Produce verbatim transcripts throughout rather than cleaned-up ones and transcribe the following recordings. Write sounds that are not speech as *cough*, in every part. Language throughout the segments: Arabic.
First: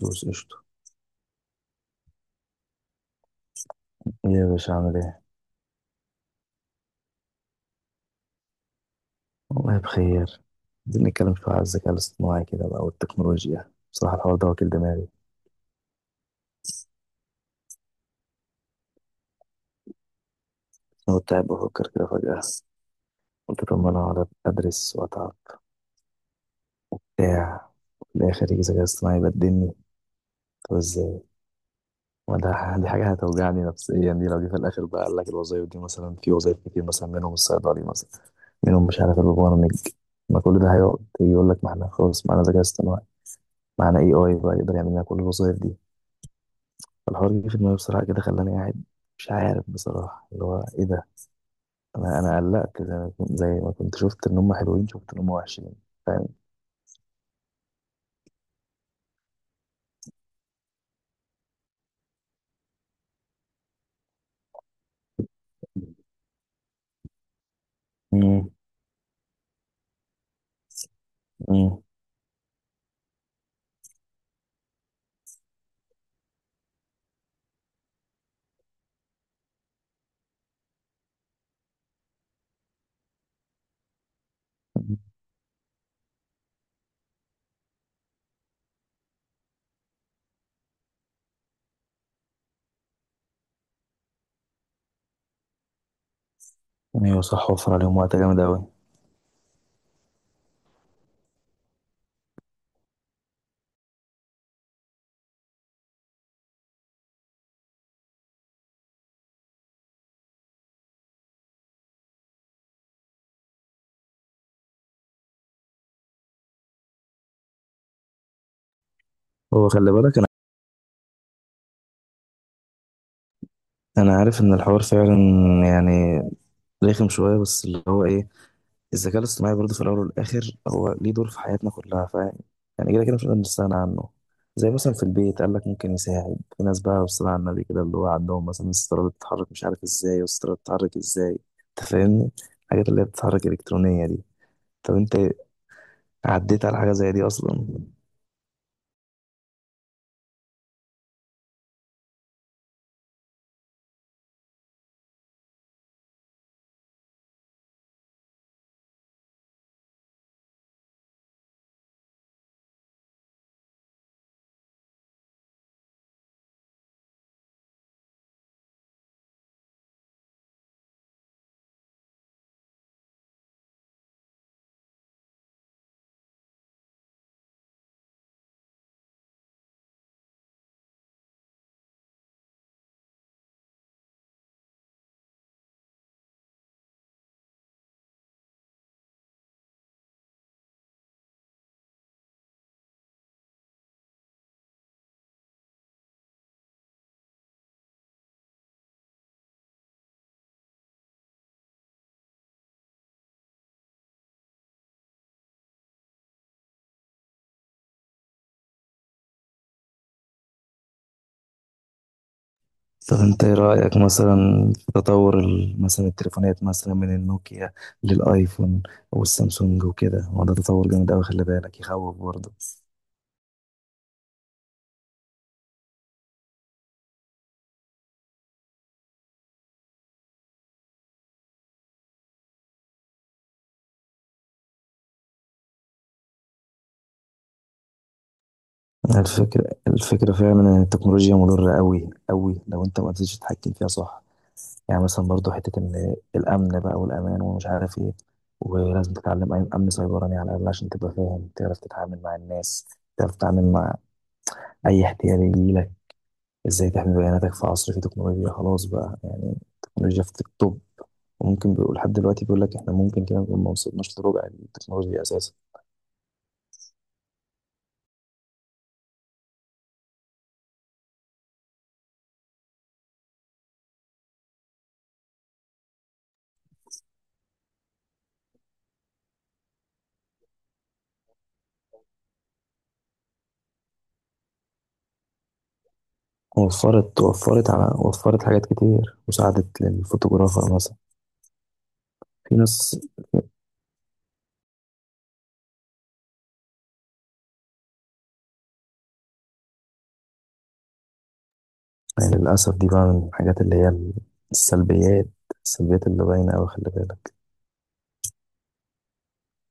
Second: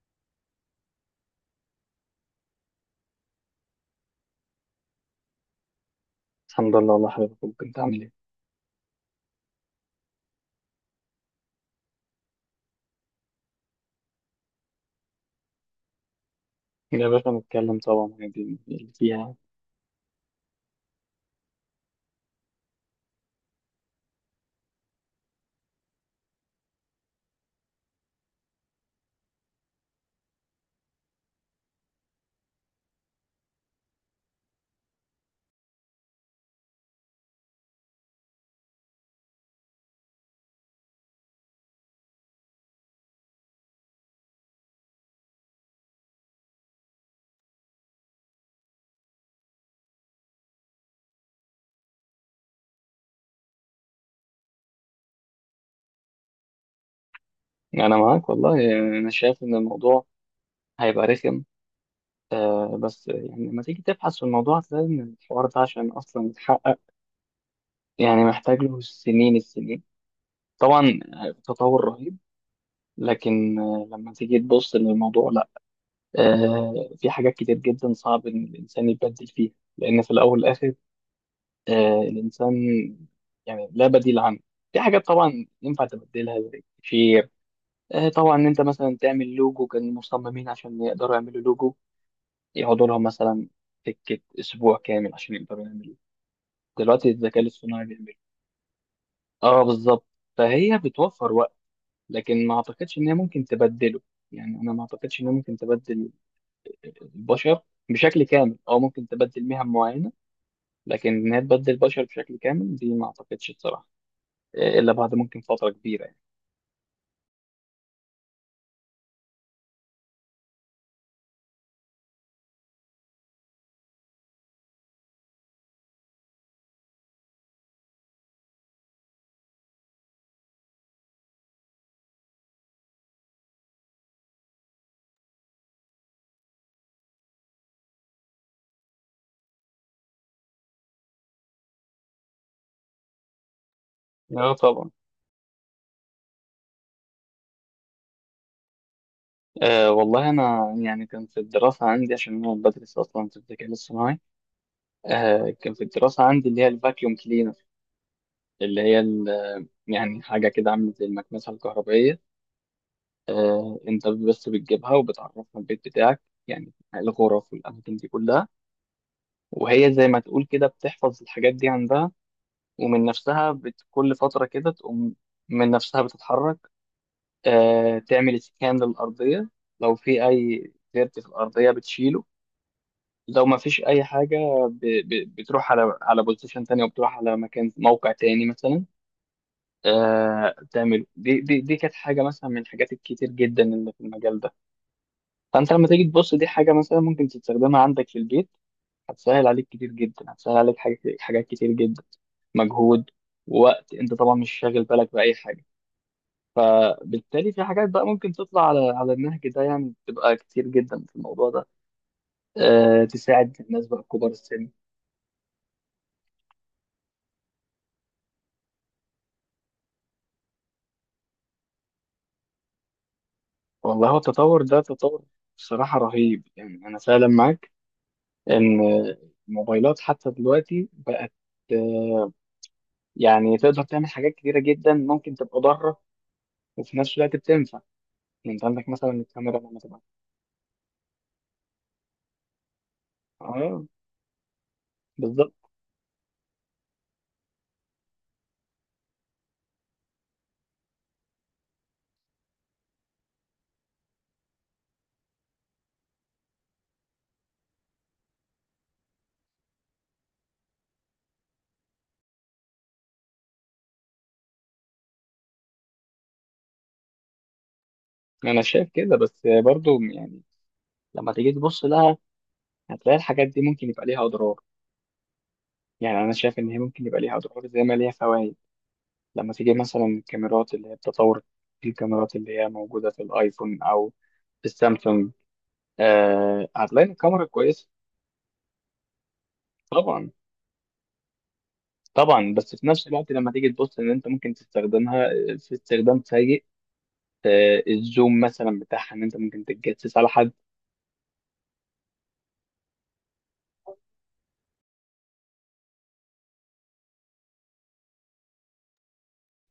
دوس قشطة. إيه يا باشا عامل ايه؟ الحمد لله والله حبيبي أخوك، انت عامل ايه؟ والله بخير. عايزين نتكلم شوية على الذكاء الاصطناعي كده بقى والتكنولوجيا، بصراحة الحوار ده واكل دماغي. يا باشا نتكلم طبعا عادي اللي فيها يعني. أنا كنت قاعد بفكر كده فجأة، قلت طب ما أنا أقعد أدرس وأتعب بتاع، في الآخر يجي ذكاء اصطناعي يبدلني. طب إزاي؟ ما ده دي حاجة هتوجعني نفسيا، دي لو جه في الآخر بقى قال لك الوظايف دي مثلا، في وظايف كتير مثلا منهم الصيدلي مثلا، منهم مش عارف البرامج، ما كل ده هيقعد يجي يقول لك ما احنا خلاص معانا ذكاء اصطناعي، معانا اي اي بقى يقدر يعمل لنا كل الوظايف دي. فالحوار جه في دماغي بصراحة كده خلاني قاعد مش عارف بصراحة اللي هو إيه ده. أنا أنا قلقت، زي ما كنت زي ما كنت شفت إن هم حلوين، شفت إن هم وحشين، فاهم. انا معاك والله يعني انا شايف ان الموضوع هيبقى رخم. آه بس يعني لما تيجي تبحث في الموضوع هتلاقي ان الحوار ده عشان اصلا يتحقق يعني امم. محتاج له سنين السنين. طبعا آه، امم. تطور رهيب. لكن آه، لما تيجي تبص للموضوع لا، آه في حاجات كتير جدا صعب ان الانسان يبدل فيها لان في الاول والاخر آه الانسان يعني لا بديل عنه. في حاجات طبعا ينفع تبدلها زي التكفير، آه، طبعا ان انت مثلا تعمل لوجو. كان المصممين عشان يقدروا يعملوا لوجو يقعدوا لهم مثلا سكه اسبوع كامل عشان يقدروا يعملوا، دلوقتي أيوة الذكاء صح، وفر الاصطناعي عليهم بيعمله. وقت جامد أوي. اه بالظبط، فهي بتوفر وقت. لكن ما اعتقدش ان هي ممكن تبدله، يعني انا ما اعتقدش ان هي ممكن تبدل البشر بشكل كامل، او ممكن تبدل مهن معينه لكن ان هي تبدل البشر بشكل كامل دي ما اعتقدش بصراحه. آه، الا بعد ممكن فتره كبيره يعني. هو خلي بالك، أنا أنا عارف إن الحوار فعلا يعني رخم شوية، بس اللي هو إيه، الذكاء الاصطناعي برضه في الاول والاخر هو ليه دور في حياتنا كلها، ف يعني كده كده مش هنقدر نستغنى عنه. زي مثلا في البيت قال لك ممكن يساعد في ناس بقى والصلاة على النبي، كده اللي هو عندهم مثلا الستارة اللي بتتحرك مش عارف ازاي، والستارة بتتحرك ازاي، انت فاهمني، الحاجات اللي هي بتتحرك الكترونية دي. اه طبعا. طب انت عديت على حاجة زي دي اصلا؟ آه والله انا يعني كان في الدراسه عندي عشان انا بدرس اصلا في الذكاء الاصطناعي. آه كان في الدراسة عندي اللي هي الفاكيوم كلينر، اللي هي ال- يعني حاجة كده عاملة زي المكنسة الكهربائية. آه أنت بس بتجيبها وبتعرفها البيت بتاعك يعني الغرف والأماكن دي كلها، وهي زي ما تقول كده بتحفظ الحاجات دي عندها، ومن نفسها بت... كل فترة كده تقوم من نفسها بتتحرك. آه تعمل سكان للأرضية، لو في أي ديرت في الأرضية بتشيله، لو ما فيش أي حاجة ب... ب... بتروح على على بوزيشن تاني، وبتروح على مكان موقع تاني مثلا. آه بتعمله، دي دي دي كانت حاجه مثلا من الحاجات الكتير جدا اللي في المجال ده. فانت لما تيجي تبص دي حاجه مثلا ممكن تستخدمها عندك في البيت، هتسهل عليك كتير جدا، هتسهل عليك حاجات حاجات كتير جدا، مجهود ووقت، انت طبعا مش شاغل بالك باي حاجه. فبالتالي في حاجات بقى ممكن تطلع على على النهج ده، يعني بتبقى كتير جدا في الموضوع ده. آه طب انت ايه تساعد الناس رأيك بقى كبار مثلا السن. في تطور ال- مثلا التليفونات، مثلا من النوكيا للايفون والسامسونج وكده؟ هو ده تطور جامد قوي، خلي بالك يخوف برضه. والله هو التطور ده تطور بصراحه رهيب، يعني انا فعلا معاك ان الموبايلات حتى دلوقتي بقت آه، يعني تقدر تعمل حاجات كتيرة جدا ممكن تبقى ضارة وفي نفس الوقت بتنفع. يعني انت عندك مثلا الكاميرا الفكرة لما تبقى. الفكرة فعلا إن التكنولوجيا مضرة أوي أوي لو أنت ما قدرتش تتحكم اه فيها، صح؟ يعني مثلا برضو بالظبط. حتة إن الأمن بقى والأمان ومش عارف إيه، ولازم تتعلم أي- أمن سيبراني على الأقل عشان تبقى فاهم، تعرف تتعامل مع الناس، تعرف تتعامل مع أي احتيال يجيلك، إزاي تحمي بياناتك في عصر فيه تكنولوجيا. خلاص بقى يعني التكنولوجيا في التوب، وممكن بيقول لحد دلوقتي بيقول لك إحنا ممكن كده نكون ما وصلناش لربع التكنولوجيا أساسا. انا شايف كده بس برضو يعني لما تيجي تبص لها هتلاقي الحاجات دي ممكن يبقى ليها اضرار، يعني انا شايف ان هي ممكن يبقى ليها اضرار زي ما ليها فوائد. لما تيجي مثلا الكاميرات اللي هي بتطور، الكاميرات اللي هي موجودة في الايفون او في السامسونج، آه هتلاقي إن وفرت الكاميرا وفرت كويسة. على وفرت حاجات كتير مساعدة طبعا للفوتوغرافر مثلا. طبعا، في بس في ناس. نفس الوقت لما تيجي تبص ان انت ممكن تستخدمها آه، في استخدام سيء. آه، الزوم مثلا بتاعها ان انت ممكن تتجسس على حد. يعني للأسف دي بقى من الحاجات اللي هي السلبيات السلبيات اللي باينة أوي، خلي بالك.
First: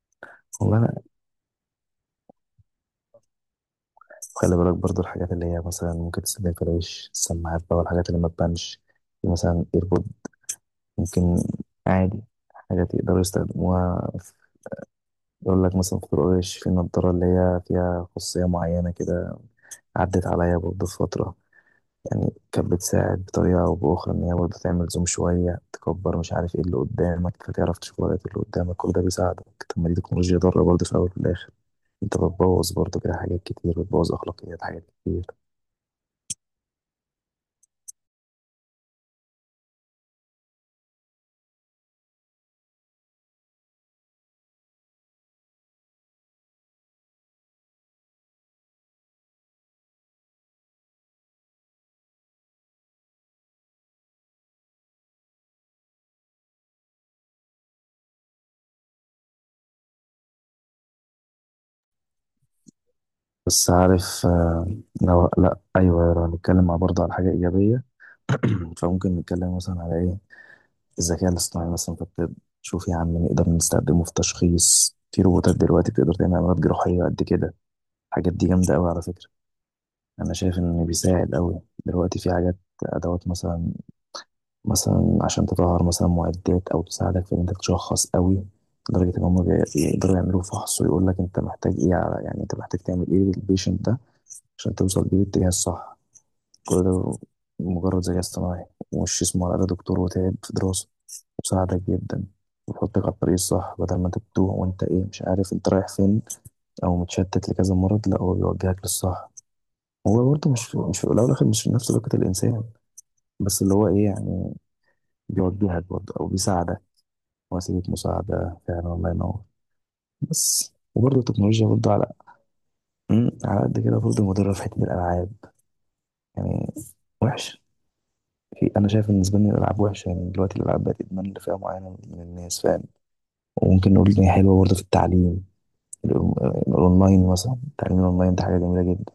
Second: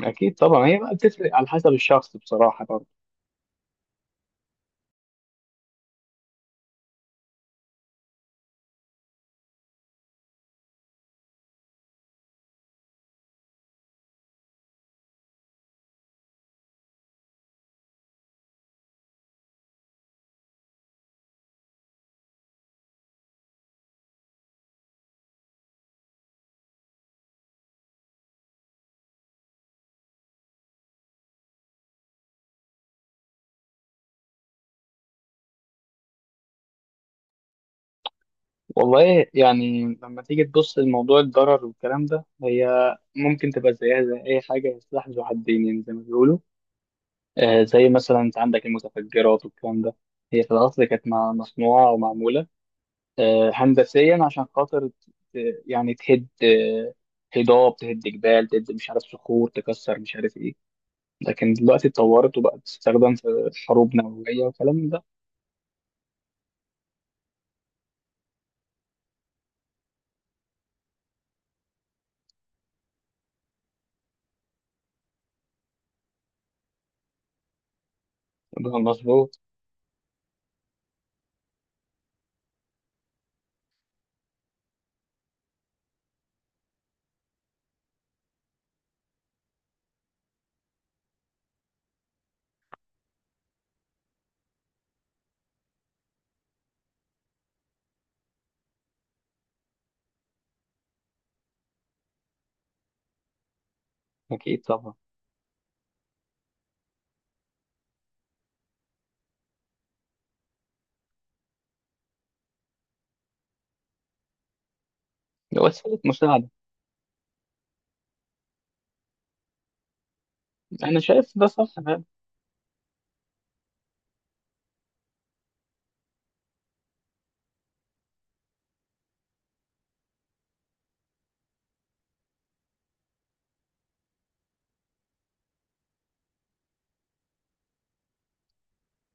اكيد طبعا هي والله بقى لا. بتفرق على حسب الشخص بصراحه برضه. خلي بالك برضو الحاجات اللي هي مثلا ممكن تستخدم في العيش، السماعات بقى والحاجات اللي ما تبانش، في مثلا ايربود، ممكن عادي، حاجات يقدروا يستخدموها في- يقول لك مثلا في طرق العيش في نضارة اللي هي فيها خصوصية معينة كده، عدت عليا برضو في فترة، يعني كانت بتساعد بطريقة أو بأخرى إن هي برضه تعمل زوم شوية، تكبر مش عارف إيه اللي قدامك، فتعرف تشوف ورقة اللي قدامك، كل ده بيساعدك. طب ما دي تكنولوجيا ضارة برضه في الأول وفي الآخر، أنت بتبوظ برضه كده حاجات كتير، بتبوظ أخلاقيات حاجات كتير. والله يعني لما تيجي تبص لموضوع الضرر والكلام ده، هي ممكن تبقى زيها زي اي حاجه سلاح ذو حدين يعني زي ما بيقولوا. آه، زي مثلا انت عندك المتفجرات والكلام ده، هي في الاصل كانت مع- مصنوعه ومعموله آه، هندسيا عشان خاطر ت- ت- يعني تهد آه، هضاب، تهد جبال، تهد مش عارف صخور، تكسر مش عارف ايه. لكن دلوقتي اتطورت وبقت تستخدم في بس حروب عارف، نووية آه، والكلام ده. لو، لأ، أيوه، لو هنتكلم مع برضه على حاجة إيجابية. *clears throat* فممكن نتكلم مثلا على إيه؟ الذكاء الاصطناعي مثلا في الطب، شوف يا عم نقدر نستخدمه في تشخيص، في روبوتات دلوقتي بتقدر تعمل عمليات جراحية قد كده، الحاجات دي ده جامدة أوي على فكرة. مظبوط. انا شايف انه بيساعد قوي دلوقتي في حاجات، ادوات مثلا مثلا عشان تطهر مثلا معدات او تساعدك في ان انت تشخص قوي، لدرجه ان هم بي- بيقدروا يعملوا فحص ويقول لك انت محتاج ايه، على يعني انت محتاج تعمل ايه للبيشنت ده عشان توصل بيه للاتجاه الصح. كل ده مجرد ذكاء اصطناعي، ومش اسمه على الأقل دكتور وتعب في دراسه، وساعدك جدا، ويحطك على الطريق الصح بدل ما انت بتوه أكيد وانت طبعا. ايه مش عارف انت رايح فين، او متشتت لكذا مرض، لا هو بيوجهك للصح. هو برضه مش في مش في الأول والآخر مش في نفس لياقة الإنسان، بس اللي هو إيه يعني ده بيوجهك وسيلة برضه أو مساعدة. بيساعدك. وسيلة مساعدة فعلا، الله ينور. بس أنا وبرضه شايف ده التكنولوجيا صح برضه فعلا. على أمم، على قد كده برضه مضرة في حتة الألعاب يعني، وحش. في أنا شايف بالنسبة لي الألعاب وحشة، يعني دلوقتي الألعاب بقت إدمان لفئة معينة من الناس، فاهم. وممكن نقول إن هي حلوة برضه في التعليم، الأون- الأونلاين مثلا، التعليم الأونلاين ده حاجة جميلة جدا.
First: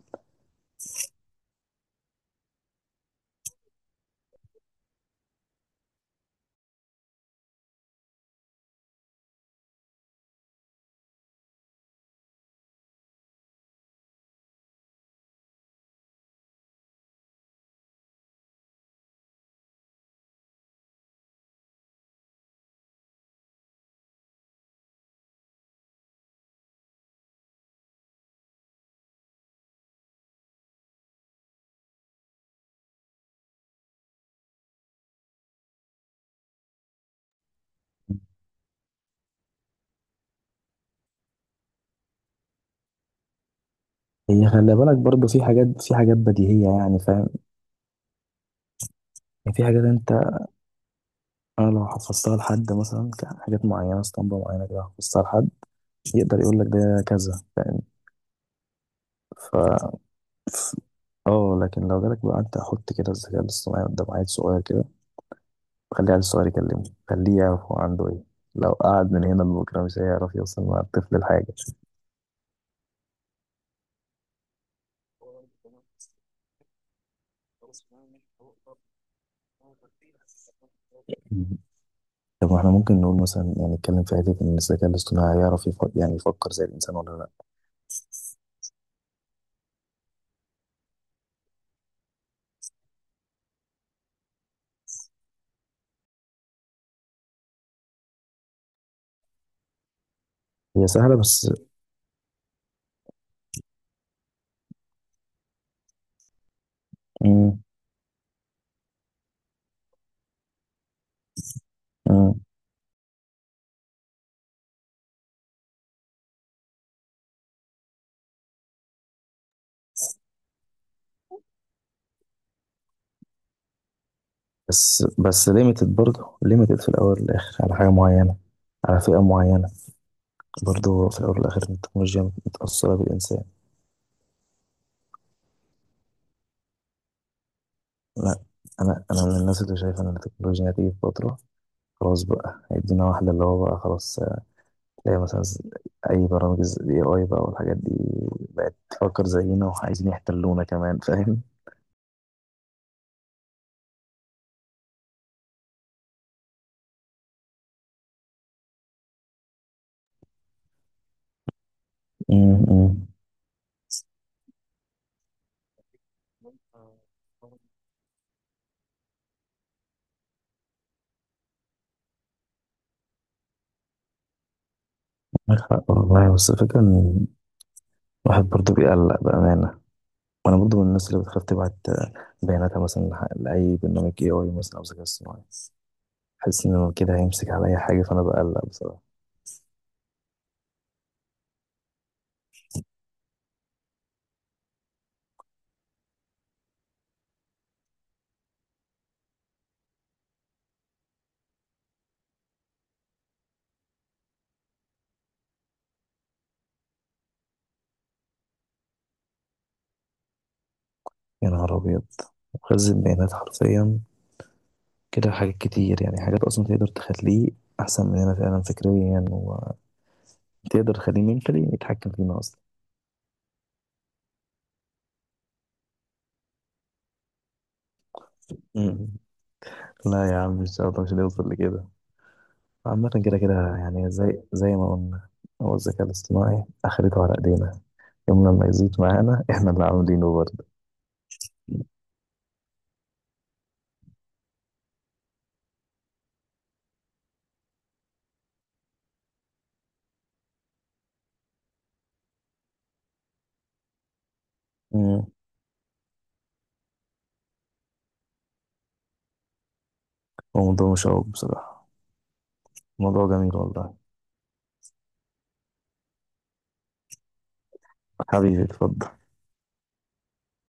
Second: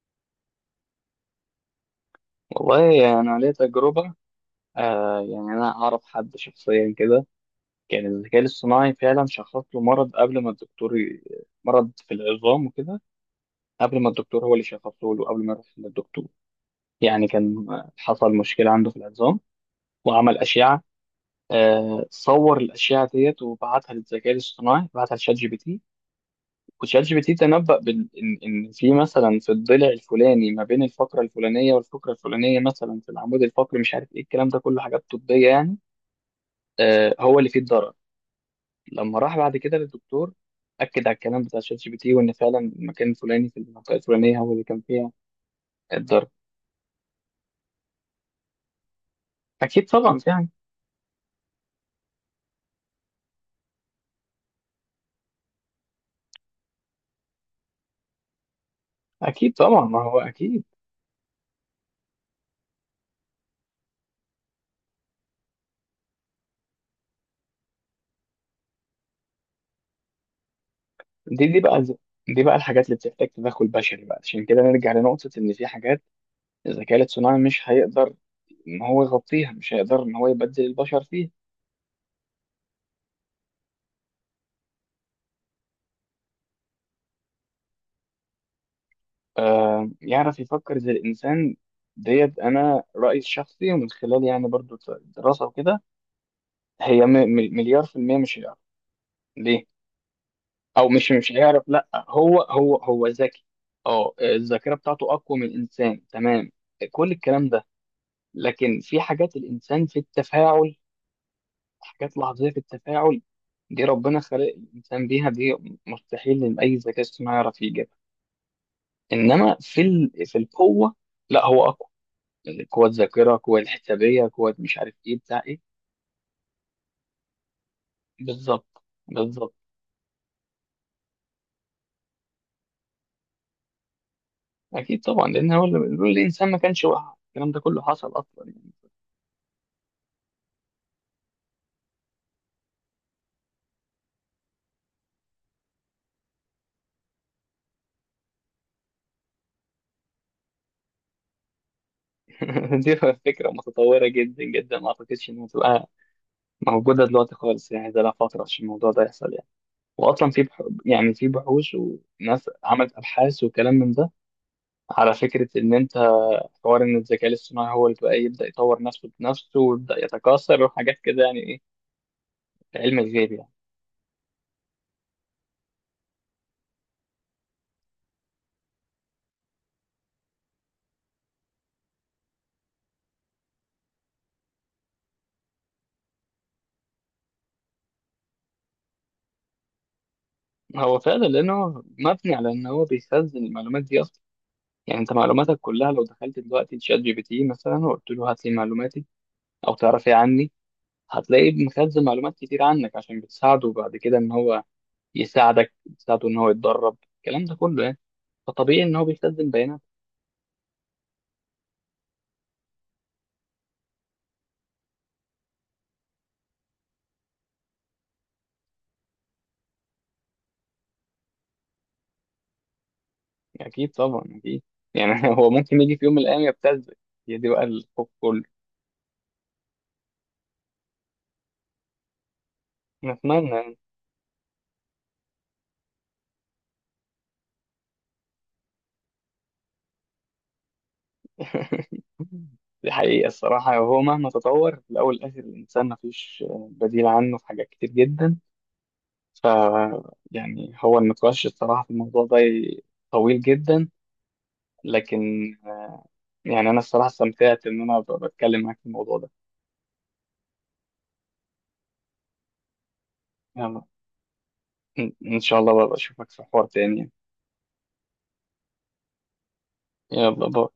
والله أنا ليا تجربة، آه يعني أنا أعرف حد شخصيا كده كان الذكاء الاصطناعي فعلا شخص له مرض قبل ما الدكتور ي- مرض في العظام وكده، قبل ما الدكتور هو اللي شخصه له قبل ما يروح للدكتور. يعني كان حصل مشكلة عنده في العظام، وعمل أشعة. آه، صور الأشعة ديت وبعتها للذكاء الاصطناعي، بعتها لشات جي بي تي، وشات جي بي تي تنبأ بال... إن إن في مثلا في الضلع الفلاني ما بين الفقرة الفلانية والفقرة الفلانية مثلا في العمود الفقري مش عارف إيه الكلام ده كله حاجات طبية يعني، آه، هو اللي فيه الضرر. لما راح بعد كده للدكتور أكد على الكلام بتاع شات جي بي تي، وإن فعلا المكان الفلاني في المنطقة الفلانية هي هو اللي خلي كان بالك فيها برضه في حاجات في حاجات الضرر. بديهية يعني، فاهم يعني، في حاجات أكيد طبعا يعني. انا لو حفظتها لحد مثلا، كان حاجات معينه اسطمبه معينه كده، حفظتها لحد يقدر يقول لك ده كذا، فاهم. أكيد ف طبعا ما هو أكيد. ف- اه لكن لو جالك بقى انت حط كده الذكاء الاصطناعي قدام عيل صغير كده، خلي العيل الصغير يكلمه، خليه يعرف هو عنده ايه، لو قعد من هنا لبكره مش هيعرف يوصل مع الطفل لحاجه. دي دي بقى دي بقى الحاجات اللي بتحتاج تدخل بشري، بقى عشان كده نرجع لنقطة إن في حاجات الذكاء الاصطناعي مش هيقدر إن هو يغطيها، مش هيقدر إن هو يبدل البشر فيها. طب احنا ممكن نقول مثلا يعني نتكلم في حته ان الذكاء الاصطناعي يعرف يفكر، يعني يفكر زي الانسان ولا لا؟ آه يعرف يفكر زي الإنسان، ديت أنا رأيي الشخصي ومن خلال يعني برضو دراسة وكده. هي م- م- مليار في المية مش هيعرف. ليه؟ هي أو مش سهله مش بس. هيعرف. لأ هو هو هو ذكي. أه الذاكرة بتاعته أقوى من الإنسان، تمام، كل الكلام مم. ده. لكن في حاجات الإنسان في التفاعل، حاجات مم. لحظية في التفاعل، دي ربنا خلق الإنسان بيها، دي مستحيل إن أي ذكاء اصطناعي يعرف يجيبها. إنما في ال... في القوة لا هو أقوى، قوة ذاكرة، قوة الحسابية، قوة مش عارف بس إيه بتاع بس إيه. ليميتد برضه ليميتد في الاول والاخر على حاجه معينه، بالظبط. على فئه بالظبط. معينه، برضه في الاول والاخر التكنولوجيا متاثره بالانسان. أكيد طبعا لأن هو اللي بيقول الإنسان، ما كانش وقع الكلام ده كله حصل لا، أصلا يعني. انا انا من الناس اللي شايفه ان التكنولوجيا هتيجي في فتره، خلاص بقى هيدينا واحده اللي هو بقى خلاص، زي مثلا ز- اي برامج الاي اي بقى والحاجات دي، بقت تفكر زينا وعايزين يحتلونا كمان، فاهم. *laughs* دي فكرة متطورة جدا جدا ما أعتقدش إنها تبقى موجودة دلوقتي خالص، يعني ده لها فترة عشان الموضوع ده يحصل يعني. وأصلا في بح... يعني في بحوث وناس عملت امم. أبحاث وكلام من ده على فكرة إن أنت حوار إن الذكاء الاصطناعي هو اللي بقى يبدأ يطور نفسه بنفسه ويبدأ يتكاثر وحاجات كده، يعني إيه، علم الغيب يعني. معاك حق والله، بس الفكره ان الواحد برضه بيقلق بأمانة، وانا برضو من الناس اللي بتخاف تبعت بياناتها مثلا لح- لاي برنامج اي اي مثلا او ذكاء اصطناعي، حاسس ان هو كده هيمسك على اي حاجه، فانا بقلق بصراحه. هو فعلا لأنه مبني على إن هو بيخزن المعلومات دي أصلا. يعني أنت معلوماتك كلها لو دخلت دلوقتي تشات جي بي تي مثلا وقلت له هات لي معلوماتي أو تعرف إيه عني، هتلاقيه مخزن معلومات كتير عنك عشان بتساعده بعد كده إن هو يساعدك، بتساعده إن هو يتدرب الكلام ده كله يعني. فطبيعي إن هو بيخزن بيانات. يا نهار ابيض، مخزن بيانات حرفيا، كده حاجات كتير يعني، حاجات اصلا تقدر تخليه احسن مننا فعلا فكريا، وتقدر تخليه منتلي يتحكم فينا اصلا. اكيد طبعا اكيد. يعني *laughs* هو ممكن يجي في يوم من الايام يبتزك، هي دي بقى الخوف كله. مم. لا يا عم ان شاء الله مش هنوصل لكده، عامة كده نتمنى كده يعني. يعني زي زي ما قلنا، هو الذكاء الاصطناعي اخرته على ايدينا، يوم لما يزيد معانا احنا اللي عاملينه *laughs* دي حقيقة الصراحة، هو مهما تطور في الأول والآخر الإنسان مفيش بديل عنه في حاجات كتير جدا. ف، يعني هو النقاش الصراحة في الموضوع ده طويل جدا. برضه. لكن يعني أنا الصراحة استمتعت إن أنا ب- بتكلم معاك في الموضوع ده. هو موضوع مشوق بصراحة، موضوع جميل يلا والله. إن إن شاء الله بقى أشوفك في حوار تاني. حبيبي اتفضل. يلا باي.